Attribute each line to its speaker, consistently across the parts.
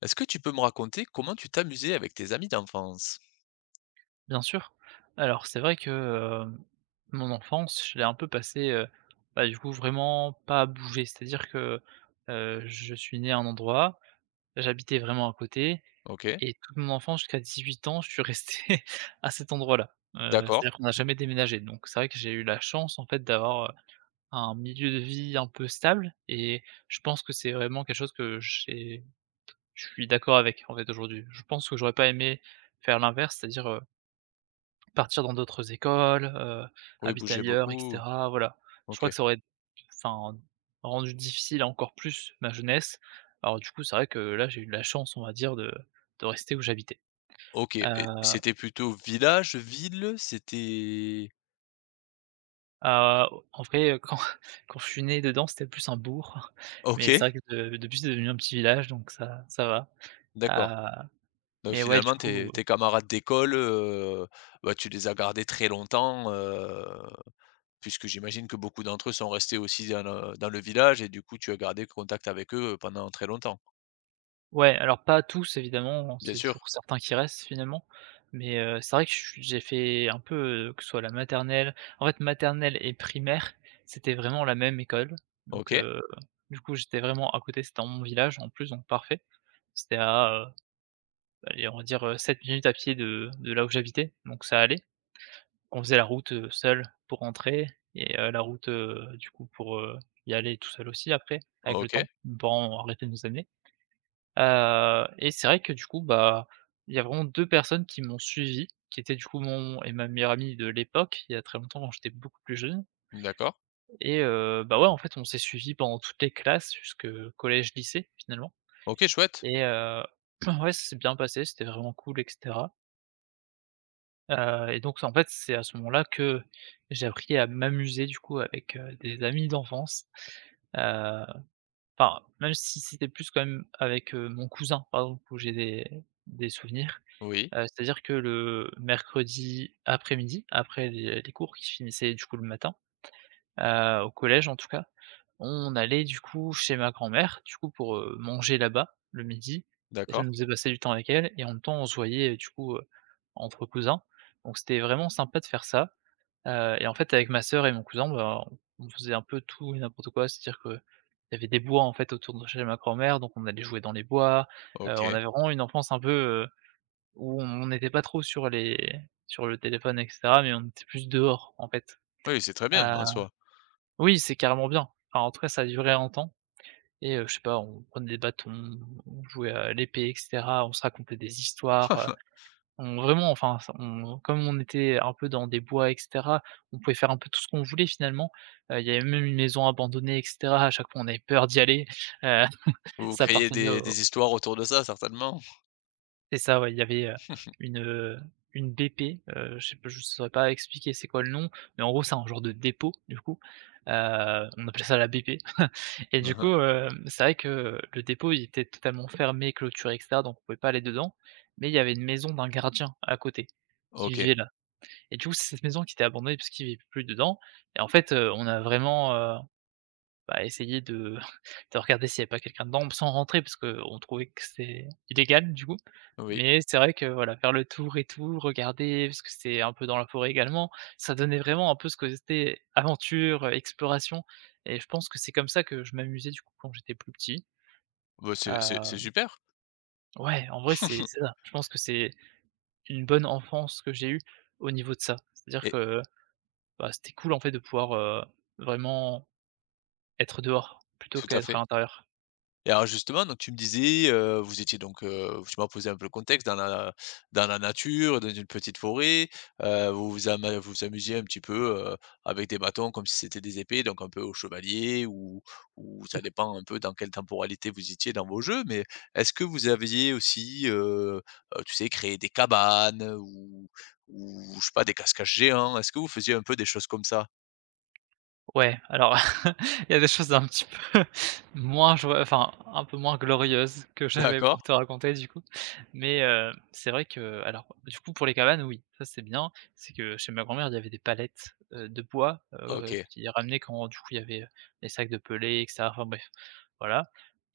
Speaker 1: Est-ce que tu peux me raconter comment tu t'amusais avec tes amis d'enfance?
Speaker 2: Bien sûr. Alors c'est vrai que, mon enfance, je l'ai un peu passée, bah, du coup vraiment pas à bouger. C'est-à-dire que, je suis né à un endroit, j'habitais vraiment à côté
Speaker 1: OK,
Speaker 2: et toute mon enfance jusqu'à 18 ans, je suis resté à cet endroit-là. Heu,
Speaker 1: d'accord.
Speaker 2: c'est-à-dire qu'on n'a jamais déménagé, donc c'est vrai que j'ai eu la chance en fait d'avoir, un milieu de vie un peu stable et je pense que c'est vraiment quelque chose que j'ai je suis d'accord avec en fait aujourd'hui. Je pense que j'aurais pas aimé faire l'inverse, c'est-à-dire, partir dans d'autres écoles,
Speaker 1: Oui,
Speaker 2: habiter
Speaker 1: bougez
Speaker 2: ailleurs et
Speaker 1: beaucoup.
Speaker 2: cetera, voilà. Je crois
Speaker 1: OK.
Speaker 2: que ça aurait, enfin, rendu difficile encore plus ma jeunesse. Alors du coup, c'est vrai que là, j'ai eu de la chance, on va dire, de rester où j'habitais.
Speaker 1: OK,
Speaker 2: Heu,
Speaker 1: et c'était plutôt village, ville? C'était
Speaker 2: à en vrai, quand quand je suis né dedans, c'était plus un bourg, mais c'est
Speaker 1: OK,
Speaker 2: vrai que de depuis, c'est devenu un petit village, donc ça va.
Speaker 1: d'accord.
Speaker 2: Heu,
Speaker 1: Donc
Speaker 2: mais ouais, du
Speaker 1: finalement tes
Speaker 2: coup.
Speaker 1: tes camarades d'école, bah, tu les as gardés très longtemps, puisque j'imagine que beaucoup d'entre eux sont restés aussi dans le village et du coup tu as gardé contact avec eux, pendant très longtemps?
Speaker 2: Ouais, alors pas tous évidemment,
Speaker 1: Bien
Speaker 2: c'est
Speaker 1: sûr.
Speaker 2: toujours certains qui restent finalement, mais c'est vrai que je suis j'ai fait un peu, que ce soit la maternelle, en fait maternelle et primaire, c'était vraiment la même école, donc
Speaker 1: OK,
Speaker 2: du coup j'étais vraiment à côté, c'était dans mon village en plus, donc parfait. C'était à, allez on va dire, 7 minutes à pied de là où j'habitais, donc ça allait. On faisait la route, seul pour rentrer et la route, du coup pour, y aller tout seul aussi après, avec le
Speaker 1: OK,
Speaker 2: temps, nos parents ont arrêté de nous amener. Et c'est vrai que du coup, bah, il y a vraiment 2 personnes qui m'ont suivi, qui étaient du coup mon et ma meilleure amie de l'époque, il y a très longtemps quand j'étais beaucoup plus jeune
Speaker 1: d'accord.
Speaker 2: et bah, ouais, en fait, on s'est suivis pendant toutes les classes jusque collège-lycée finalement
Speaker 1: OK, chouette.
Speaker 2: et ouais, ça s'est bien passé, c'était vraiment cool et cetera. Et donc en fait, c'est à ce moment-là que j'ai appris à m'amuser du coup avec, des amis d'enfance. Heu, enfin, même si c'était plus quand même avec, mon cousin, par exemple, où j'ai des souvenirs.
Speaker 1: Oui,
Speaker 2: C'est-à-dire que le mercredi après-midi, après les cours qui se finissaient du coup le matin, au collège en tout cas, on allait du coup chez ma grand-mère, du coup pour, manger là-bas le midi, et ça nous
Speaker 1: d'accord.
Speaker 2: faisait passer du temps avec elle et en même temps on se voyait, du coup, entre cousins. Donc c'était vraiment sympa de faire ça, et en fait avec ma sœur et mon cousin, bah, on faisait un peu tout et n'importe quoi. C'est-à-dire qu'il y avait des bois en fait autour de chez ma grand-mère, donc on allait jouer dans les bois, on
Speaker 1: OK.
Speaker 2: avait vraiment une enfance un peu où on n'était pas trop sur le téléphone et cetera, mais on était plus dehors, en fait.
Speaker 1: Oui, c'est très bien
Speaker 2: Ah
Speaker 1: en soi.
Speaker 2: oui, c'est carrément bien. Enfin, en tout cas, ça durait duré un temps et je sais pas, on prenait des bâtons, on jouait à l'épée et cetera, on se racontait des histoires, on vraiment, enfin, ça on comme on était un peu dans des bois et cetera, on pouvait faire un peu tout ce qu'on voulait finalement. Il y avait même une maison abandonnée et cetera, à chaque fois on avait peur d'y aller, heu,
Speaker 1: Vous
Speaker 2: ça
Speaker 1: créez
Speaker 2: appartenait au.
Speaker 1: des histoires autour de ça certainement?
Speaker 2: C'est ça, ouais, il y avait, une, heu, une BP, je sais pas, je saurais pas expliquer c'est quoi le nom, mais en gros, c'est un genre de dépôt, du coup, heu, on appelait ça la BP et du
Speaker 1: Mmh.
Speaker 2: coup, c'est vrai que le dépôt, il était totalement fermé, clôturé et cetera, donc on pouvait pas aller dedans, mais il y avait une maison d'un gardien à côté qui
Speaker 1: OK,
Speaker 2: vivait là et du coup, c'est cette maison qui était abandonnée parce qu'il vivait plus dedans et en fait, on a vraiment, bah, essayer de de regarder s'il y avait pas quelqu'un dedans, sans rentrer parce qu'on trouvait que c'était illégal du coup.
Speaker 1: oui.
Speaker 2: Mais c'est vrai que voilà, faire le tour et tout, regarder, parce que c'était un peu dans la forêt également, ça donnait vraiment un peu ce que c'était aventure, exploration, et je pense que c'est comme ça que je m'amusais du coup quand j'étais plus petit.
Speaker 1: Bah, c'est c'est
Speaker 2: Heu,
Speaker 1: super.
Speaker 2: ouais, en vrai, c'est ça. Je pense que c'est une bonne enfance que j'ai eue au niveau de ça. C'est-à-dire
Speaker 1: Et
Speaker 2: que, bah, c'était cool en fait de pouvoir, vraiment être dehors plutôt
Speaker 1: tout à
Speaker 2: qu'être à
Speaker 1: fait.
Speaker 2: l'intérieur.
Speaker 1: Et alors justement, donc tu me disais, vous étiez donc, tu m'as posé un peu le contexte dans la nature, dans une petite forêt, vous vous amusiez un petit peu, avec des bâtons comme si c'était des épées, donc un peu au chevalier ou ça dépend un peu dans quelle temporalité vous étiez dans vos jeux. Mais est-ce que vous aviez aussi, tu sais, créé des cabanes ou je sais pas, des cascages géants? Est-ce que vous faisiez un peu des choses comme ça?
Speaker 2: Ouais, alors il y a des choses un petit peu moins joyeux, enfin un peu moins glorieuses que j'avais pour
Speaker 1: D'accord,
Speaker 2: te raconter du coup. Mais c'est vrai que, alors du coup pour les cabanes, oui, ça c'est bien. C'est que chez ma grand-mère, il y avait des palettes, de bois,
Speaker 1: OK.
Speaker 2: qui ramenaient quand du coup il y avait, les sacs de pelés et cetera. Enfin bref, voilà,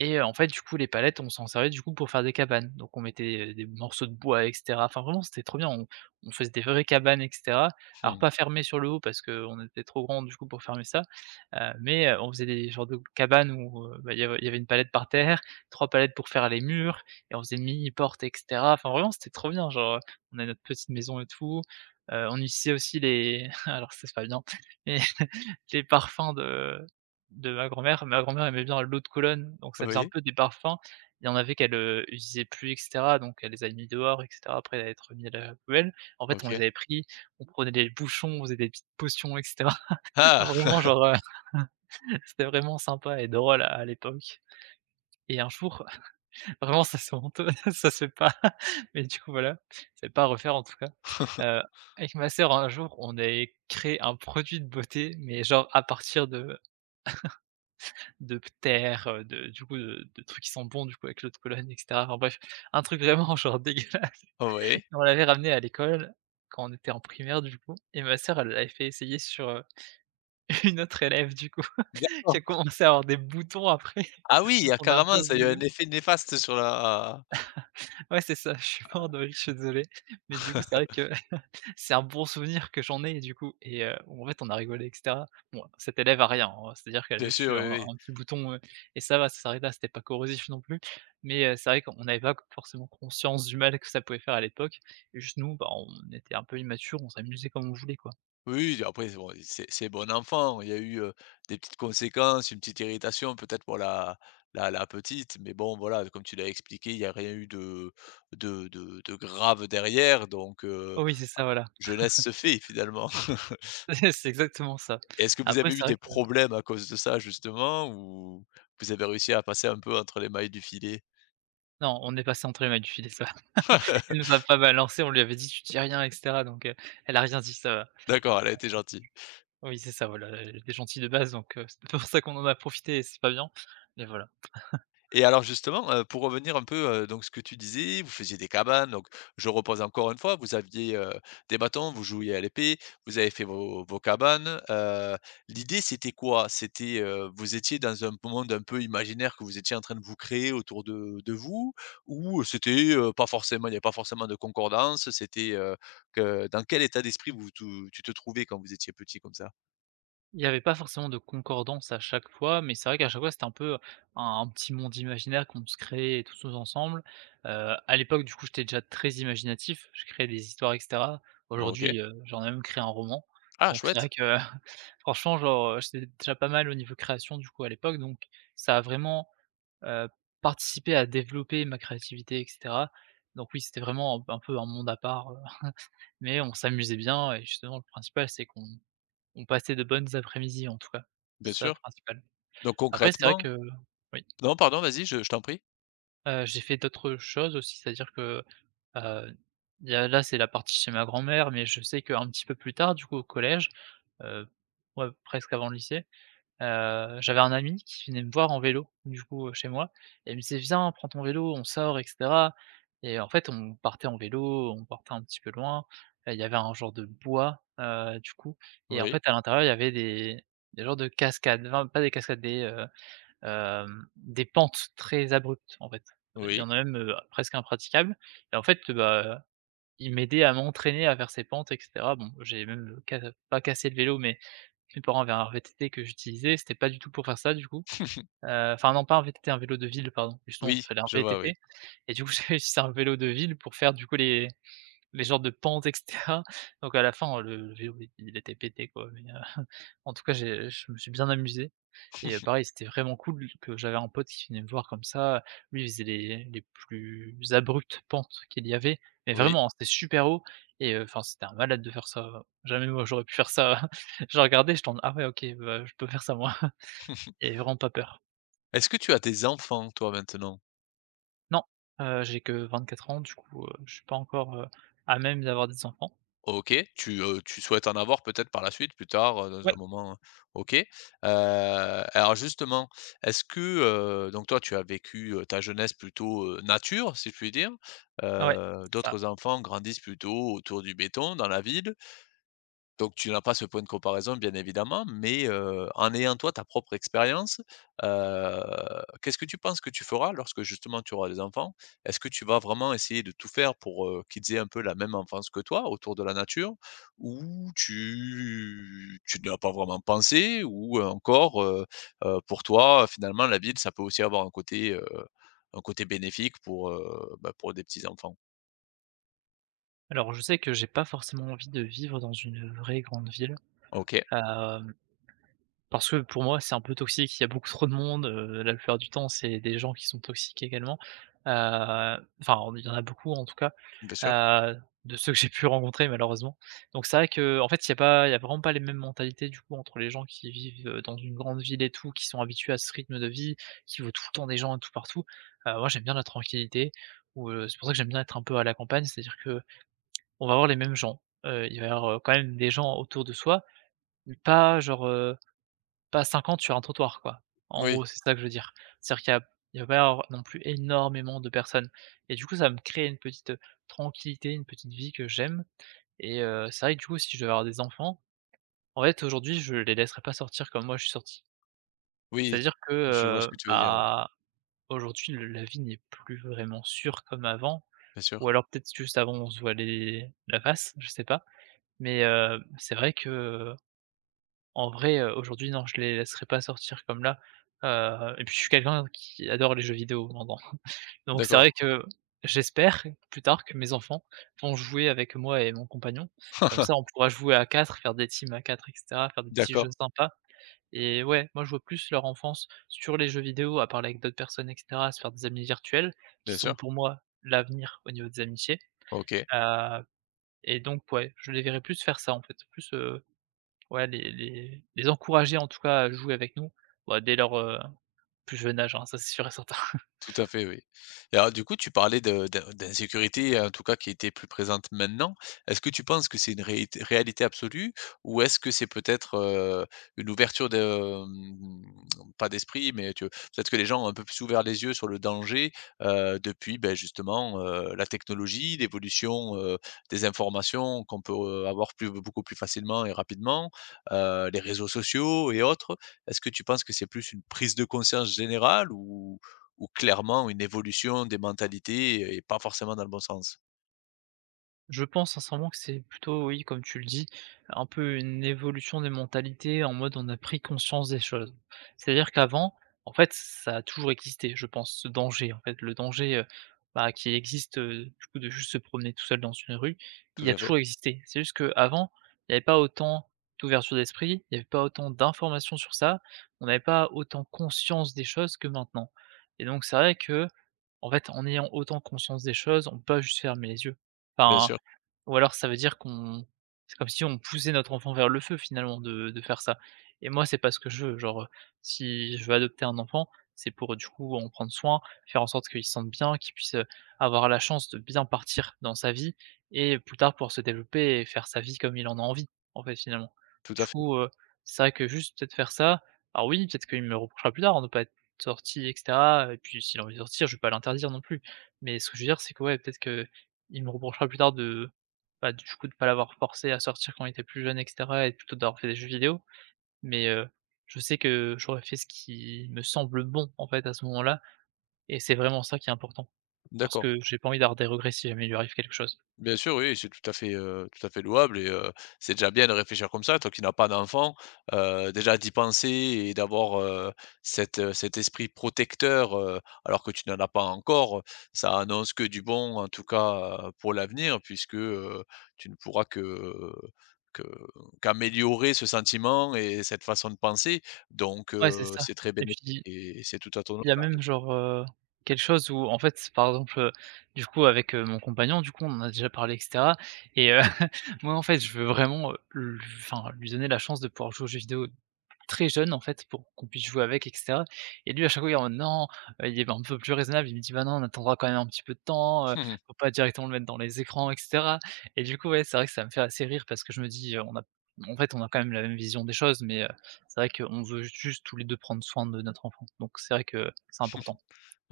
Speaker 2: et en fait du coup les palettes, on s'en servait du coup pour faire des cabanes. Donc on mettait, des morceaux de bois et cetera. Enfin vraiment c'était trop bien, on faisait des vraies cabanes etc. Alors
Speaker 1: Mmh.
Speaker 2: pas fermé sur le haut parce qu'on était trop grand du coup pour fermer ça, mais on faisait des genres de cabanes où, bah, il y avait une palette par terre, 3 palettes pour faire les murs et on faisait une mini porte et cetera. Enfin vraiment c'était trop bien, genre, on a notre petite maison et tout, on utilisait aussi les alors ça c'est pas bien, mais les parfums de ma grand-mère. Ma grand-mère aimait bien l'eau de Cologne, donc ça faisait un
Speaker 1: Oui,
Speaker 2: peu des parfums. Il y en avait qu'elle, utilisait plus et cetera, donc elle les a mis dehors et cetera, après être mis à la poubelle. En fait, on les
Speaker 1: OK.
Speaker 2: avait pris, on prenait des bouchons, on faisait des petites potions et cetera. Vraiment,
Speaker 1: Ah!
Speaker 2: genre, c'était vraiment sympa et drôle à l'époque et un jour, vraiment ça c'est honteux, ça se fait pas, mais du coup voilà, c'est pas à refaire en tout cas. Heu, avec ma sœur un jour, on avait créé un produit de beauté, mais genre à partir de terre, de du coup, de trucs qui sont bons, du coup, avec l'eau de Cologne et cetera. Enfin bref, un truc vraiment genre dégueulasse.
Speaker 1: Oui.
Speaker 2: On l'avait ramené à l'école quand on était en primaire, du coup, et ma sœur, elle l'avait fait essayer sur, une autre élève, du coup, qui a
Speaker 1: D'accord.
Speaker 2: commencé à avoir des boutons après.
Speaker 1: Ah
Speaker 2: On
Speaker 1: oui, ah
Speaker 2: s'en est un
Speaker 1: carrément,
Speaker 2: peu
Speaker 1: ça a eu un
Speaker 2: voulu.
Speaker 1: effet néfaste sur la
Speaker 2: Ouais, c'est ça, je suis mort de rire, je suis désolé. Mais du coup, c'est vrai que c'est un bon souvenir que j'en ai du coup et en fait on a rigolé et cetera. Bon, cette élève a rien, hein, c'est-à-dire qu'elle a
Speaker 1: bien
Speaker 2: juste
Speaker 1: sûr,
Speaker 2: eu
Speaker 1: oui,
Speaker 2: un
Speaker 1: oui.
Speaker 2: un petit bouton, et ça va, ça s'arrête là, c'était pas corrosif non plus. Mais c'est vrai qu'on n'avait pas forcément conscience du mal que ça pouvait faire à l'époque et juste nous, bah, on était un peu immatures, on s'amusait comme on voulait, quoi.
Speaker 1: Oui, oui, après, c'est bon, c'est bon enfant. Il y a eu, des petites conséquences, une petite irritation peut-être pour la petite, mais bon, voilà, comme tu l'as expliqué, il y a rien eu de de grave derrière, donc
Speaker 2: Oh oui, c'est ça, voilà.
Speaker 1: jeunesse se fait finalement.
Speaker 2: C'est exactement ça.
Speaker 1: Est-ce que vous
Speaker 2: Après
Speaker 1: avez
Speaker 2: c'est
Speaker 1: eu
Speaker 2: vrai
Speaker 1: des
Speaker 2: que
Speaker 1: problèmes à cause de ça justement ou vous avez réussi à passer un peu entre les mailles du filet?
Speaker 2: non, on est passé entre les mailles du filet, ça va. Elle nous a pas balancé, on lui avait dit: «Tu dis rien» et cetera, donc elle a rien dit, ça va.
Speaker 1: D'accord, elle a été gentille.
Speaker 2: Oui, c'est ça, voilà, j'étais gentil de base, donc c'est pas pour ça qu'on en a profité et c'est pas bien, mais voilà.
Speaker 1: Et alors justement, pour revenir un peu, donc ce que tu disais, vous faisiez des cabanes, donc je repose encore une fois, vous aviez, des bâtons, vous jouiez à l'épée, vous avez fait vos cabanes, l'idée c'était quoi? C'était, vous étiez dans un monde un peu imaginaire que vous étiez en train de vous créer autour de vous? Ou c'était, pas forcément il n'y avait pas forcément de concordance, c'était, que dans quel état d'esprit vous tu tu te trouvais quand vous étiez petit comme ça?
Speaker 2: Il y avait pas forcément de concordance à chaque fois, mais c'est vrai qu'à chaque fois, c'était un peu un petit monde imaginaire qu'on se créait tous nous ensemble. À l'époque, du coup, j'étais déjà très imaginatif, je créais des histoires et cetera.
Speaker 1: OK.
Speaker 2: Aujourd'hui, j'en ai même créé un roman,
Speaker 1: Ah,
Speaker 2: donc c'est vrai
Speaker 1: chouette,
Speaker 2: que franchement, genre, j'étais déjà pas mal au niveau création, du coup, à l'époque, donc ça a vraiment, heu, participer à développer ma créativité et cetera. Donc oui, c'était vraiment un peu un monde à part, mais on s'amusait bien et justement le principal, c'est qu'on passait de bonnes après-midi en tout cas.
Speaker 1: bien
Speaker 2: C'est ça le
Speaker 1: sûr.
Speaker 2: principal.
Speaker 1: Donc
Speaker 2: Après c'est vrai
Speaker 1: concrètement
Speaker 2: que oui,
Speaker 1: non pardon, vas-y, je t'en prie.
Speaker 2: j'ai fait d'autres choses aussi, c'est-à-dire que, heu, il y a là, c'est la partie chez ma grand-mère, mais je sais qu'un petit peu plus tard, du coup au collège, heu, ouais, presque avant le lycée. J'avais un ami qui venait me voir en vélo, du coup, chez moi et il me disait: «Viens, prends ton vélo, on sort et cetera», et en fait, on partait en vélo, on partait un petit peu loin. Il y avait un genre de bois, du coup, et en
Speaker 1: Oui.
Speaker 2: fait, à l'intérieur, il y avait des genres de cascades, enfin, pas des cascades, des, des pentes très abruptes, en fait. Il y
Speaker 1: Oui.
Speaker 2: en a même, presque impraticables, et en fait, bah, il m'aidait à m'entraîner à faire ces pentes et cetera. Bon, j'ai même, ca pas cassé le vélo, mais mes parents avaient un VTT que j'utilisais, c'était pas du tout pour faire ça du coup. Enfin non, pas un VTT, un vélo de ville pardon, justement,
Speaker 1: Oui,
Speaker 2: il fallait un
Speaker 1: je vois, oui.
Speaker 2: VTT et du coup j'avais juste un vélo de ville pour faire du coup les genres de pentes et cetera. Donc à la fin, le vélo il était pété quoi, mais en tout cas j'ai je me suis bien amusé. Et pareil, c'était vraiment cool que j'avais un pote qui venait me voir comme ça. Lui, il faisait les plus abruptes pentes qu'il y avait, mais
Speaker 1: Oui.
Speaker 2: vraiment, hein, c'était super haut, et enfin, c'était un malade de faire ça. Jamais moi, j'aurais pu faire ça. J'ai regardé, je t'en «Ah ouais, OK, bah, je peux faire ça moi» et vraiment pas peur.
Speaker 1: Est-ce que tu as des enfants, toi, maintenant?
Speaker 2: Non, j'ai que 24 ans, du coup, je suis pas encore, à même d'avoir des enfants.
Speaker 1: OK. Tu, tu souhaites en avoir peut-être par la suite, plus tard, dans
Speaker 2: Ouais,
Speaker 1: un moment, OK. Alors justement, est-ce que, donc toi, tu as vécu, ta jeunesse plutôt, nature, si je puis dire.
Speaker 2: ouais, c'est ça.
Speaker 1: D'autres enfants grandissent plutôt autour du béton, dans la ville. Donc tu n'as pas ce point de comparaison, bien évidemment, mais en ayant toi ta propre expérience, heu, qu'est-ce que tu penses que tu feras lorsque justement tu auras des enfants? Est-ce que tu vas vraiment essayer de tout faire pour, qu'ils aient un peu la même enfance que toi, autour de la nature? Ou tu n'y as pas vraiment pensé? Ou, encore, pour toi, finalement, la ville, ça peut aussi avoir un côté bénéfique pour, bah, pour des petits enfants?
Speaker 2: Alors je sais que j'ai pas forcément envie de vivre dans une vraie grande ville,
Speaker 1: OK,
Speaker 2: hem parce que pour moi, c'est un peu toxique, il y a beaucoup trop de monde, la plupart du temps, c'est des gens qui sont toxiques également. Heu, enfin, il y en a beaucoup en tout cas,
Speaker 1: bien sûr.
Speaker 2: heu, de ceux que j'ai pu rencontrer malheureusement. Donc c'est vrai que en fait, il y a vraiment pas les mêmes mentalités du coup entre les gens qui vivent, dans une grande ville et tout, qui sont habitués à ce rythme de vie, qui voient tout le temps des gens un tout partout. Moi j'aime bien la tranquillité ou, c'est pour ça que j'aime bien être un peu à la campagne, c'est-à-dire que on va voir les mêmes gens. Il va y avoir, quand même des gens autour de soi, mais pas genre, pas 50 sur un trottoir quoi. En
Speaker 1: Oui,
Speaker 2: gros, c'est ça que je veux dire. C'est-à-dire qu'il y a il va pas y avoir non plus énormément de personnes et du coup, ça va me créer une petite tranquillité, une petite vie que j'aime. Et c'est vrai que du coup, si je devais avoir des enfants, en fait, aujourd'hui, je les laisserais pas sortir comme moi je suis sorti.
Speaker 1: oui,
Speaker 2: C'est-à-dire que,
Speaker 1: je vois ce que tu veux dire, oui,
Speaker 2: bah, aujourd'hui, le la vie n'est plus vraiment sûre comme avant,
Speaker 1: bien
Speaker 2: ou
Speaker 1: sûr.
Speaker 2: alors peut-être juste avant on se voit les la face, je sais pas, mais c'est vrai que, en vrai, aujourd'hui, non, je les laisserai pas sortir comme là, et puis je suis quelqu'un qui adore les jeux vidéo maintenant. Donc c'est
Speaker 1: D'accord.
Speaker 2: vrai que j'espère plus tard que mes enfants vont jouer avec moi et mon compagnon. Comme ça, on pourra jouer à 4, faire des teams à 4, et cetera, faire des petits
Speaker 1: D'accord,
Speaker 2: jeux sympas. Et ouais, moi, je vois plus leur enfance sur les jeux vidéo, à parler avec d'autres personnes et cetera, à se faire des amis virtuels qui
Speaker 1: bien
Speaker 2: sont
Speaker 1: sûr.
Speaker 2: pour moi l'avenir au niveau des amitiés.
Speaker 1: OK.
Speaker 2: heu et donc ouais, je les verrai plus faire ça, en fait, plus, ouais, les encourager en tout cas à jouer avec nous, bah, dès leur, plus jeune âge, hein, ça c'est sûr et certain.
Speaker 1: Tout à fait, oui. Et alors du coup, tu parlais de d'insécurité, en tout cas qui était plus présente maintenant. Est-ce que tu penses que c'est une réité réalité absolue ou est-ce que c'est peut-être, une ouverture de, hem, pas d'esprit, mais tu peut-être que les gens ont un peu plus ouvert les yeux sur le danger, depuis, beh, justement, la technologie, l'évolution, des informations qu'on peut, avoir plus beaucoup plus facilement et rapidement, les réseaux sociaux et autres. Est-ce que tu penses que c'est plus une prise de conscience générale ou clairement une évolution des mentalités et pas forcément dans le bon sens.
Speaker 2: Je pense sincèrement que c'est plutôt, oui, comme tu le dis, un peu une évolution des mentalités en mode on a pris conscience des choses. C'est-à-dire qu'avant, en fait, ça a toujours existé, je pense, ce danger. En fait, le danger bah, qui existe du coup, de juste se promener tout seul dans une rue,
Speaker 1: Tout
Speaker 2: il a
Speaker 1: à
Speaker 2: toujours
Speaker 1: fait,
Speaker 2: existé. C'est juste qu'avant, il n'y avait pas autant d'ouverture d'esprit, il n'y avait pas autant d'informations sur ça, on n'avait pas autant conscience des choses que maintenant. Et donc, c'est vrai que, en fait, en ayant autant conscience des choses, on peut pas juste fermer les yeux.
Speaker 1: bien
Speaker 2: Enfin,
Speaker 1: sûr,
Speaker 2: ou alors ça veut dire qu'on c'est comme si on poussait notre enfant vers le feu finalement de faire ça, et moi c'est pas ce que je veux. Genre, si je veux adopter un enfant, c'est pour du coup en prendre soin, faire en sorte qu'il se sente bien, qu'il puisse, avoir la chance de bien partir dans sa vie et plus tard pouvoir se développer et faire sa vie comme il en a envie, en fait, finalement.
Speaker 1: tout
Speaker 2: Du
Speaker 1: à fait.
Speaker 2: coup, c'est vrai que juste peut-être faire ça, alors oui, peut-être qu'il me reprochera plus tard de pas être sorti et cetera, et puis s'il a envie de sortir, je vais pas l'interdire non plus, mais ce que je veux dire, c'est que ouais, peut-être que il me reprochera plus tard de bah, du coup, de pas l'avoir forcé à sortir quand il était plus jeune et cetera et plutôt d'avoir fait des jeux vidéo. Mais, je sais que j'aurais fait ce qui me semble bon, en fait, à ce moment-là, et c'est vraiment ça qui est important. Parce
Speaker 1: D'accord.
Speaker 2: que j'ai pas envie d'avoir des regrets si jamais il lui arrive quelque chose.
Speaker 1: Bien sûr, oui, c'est tout à fait louable et c'est déjà bien de réfléchir comme ça. Toi qui n'as pas d'enfant, déjà d'y penser et d'avoir, cet, cet esprit protecteur, alors que tu n'en as pas encore, ça annonce que du bon, en tout cas, pour l'avenir puisque, tu ne pourras que que qu'améliorer ce sentiment et cette façon de penser donc
Speaker 2: Ouais, c'est ça,
Speaker 1: c'est très
Speaker 2: et puis,
Speaker 1: bénéfique
Speaker 2: il
Speaker 1: et c'est tout à ton
Speaker 2: y a même
Speaker 1: honneur.
Speaker 2: genre, quelque chose où en fait, par exemple, du coup, avec, mon compagnon, du coup, on en a déjà parlé et cetera, et moi, en fait, je veux vraiment, l enfin, lui donner la chance de pouvoir jouer aux jeux vidéo très jeune en fait pour qu'on puisse jouer avec et cetera, et lui à chaque fois il est en mode: «Non», il est un peu plus raisonnable, il me dit: «Bah, non, on attendra quand même un petit peu de temps, faut pas directement le mettre dans les écrans et cetera», et du coup, ouais, c'est vrai que ça me fait assez rire parce que je me dis, on a en fait, on a quand même la même vision des choses, mais c'est vrai qu'on veut juste tous les 2 prendre soin de notre enfant, donc c'est vrai que c'est important.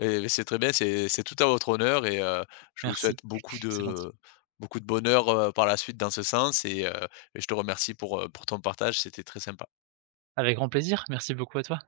Speaker 1: Et mais c'est très bien, c'est tout à votre honneur et je vous
Speaker 2: Merci,
Speaker 1: souhaite
Speaker 2: c'est gentil.
Speaker 1: beaucoup de bonheur, par la suite dans ce sens et je te remercie pour ton partage, c'était très sympa.
Speaker 2: Avec grand plaisir, merci beaucoup à toi.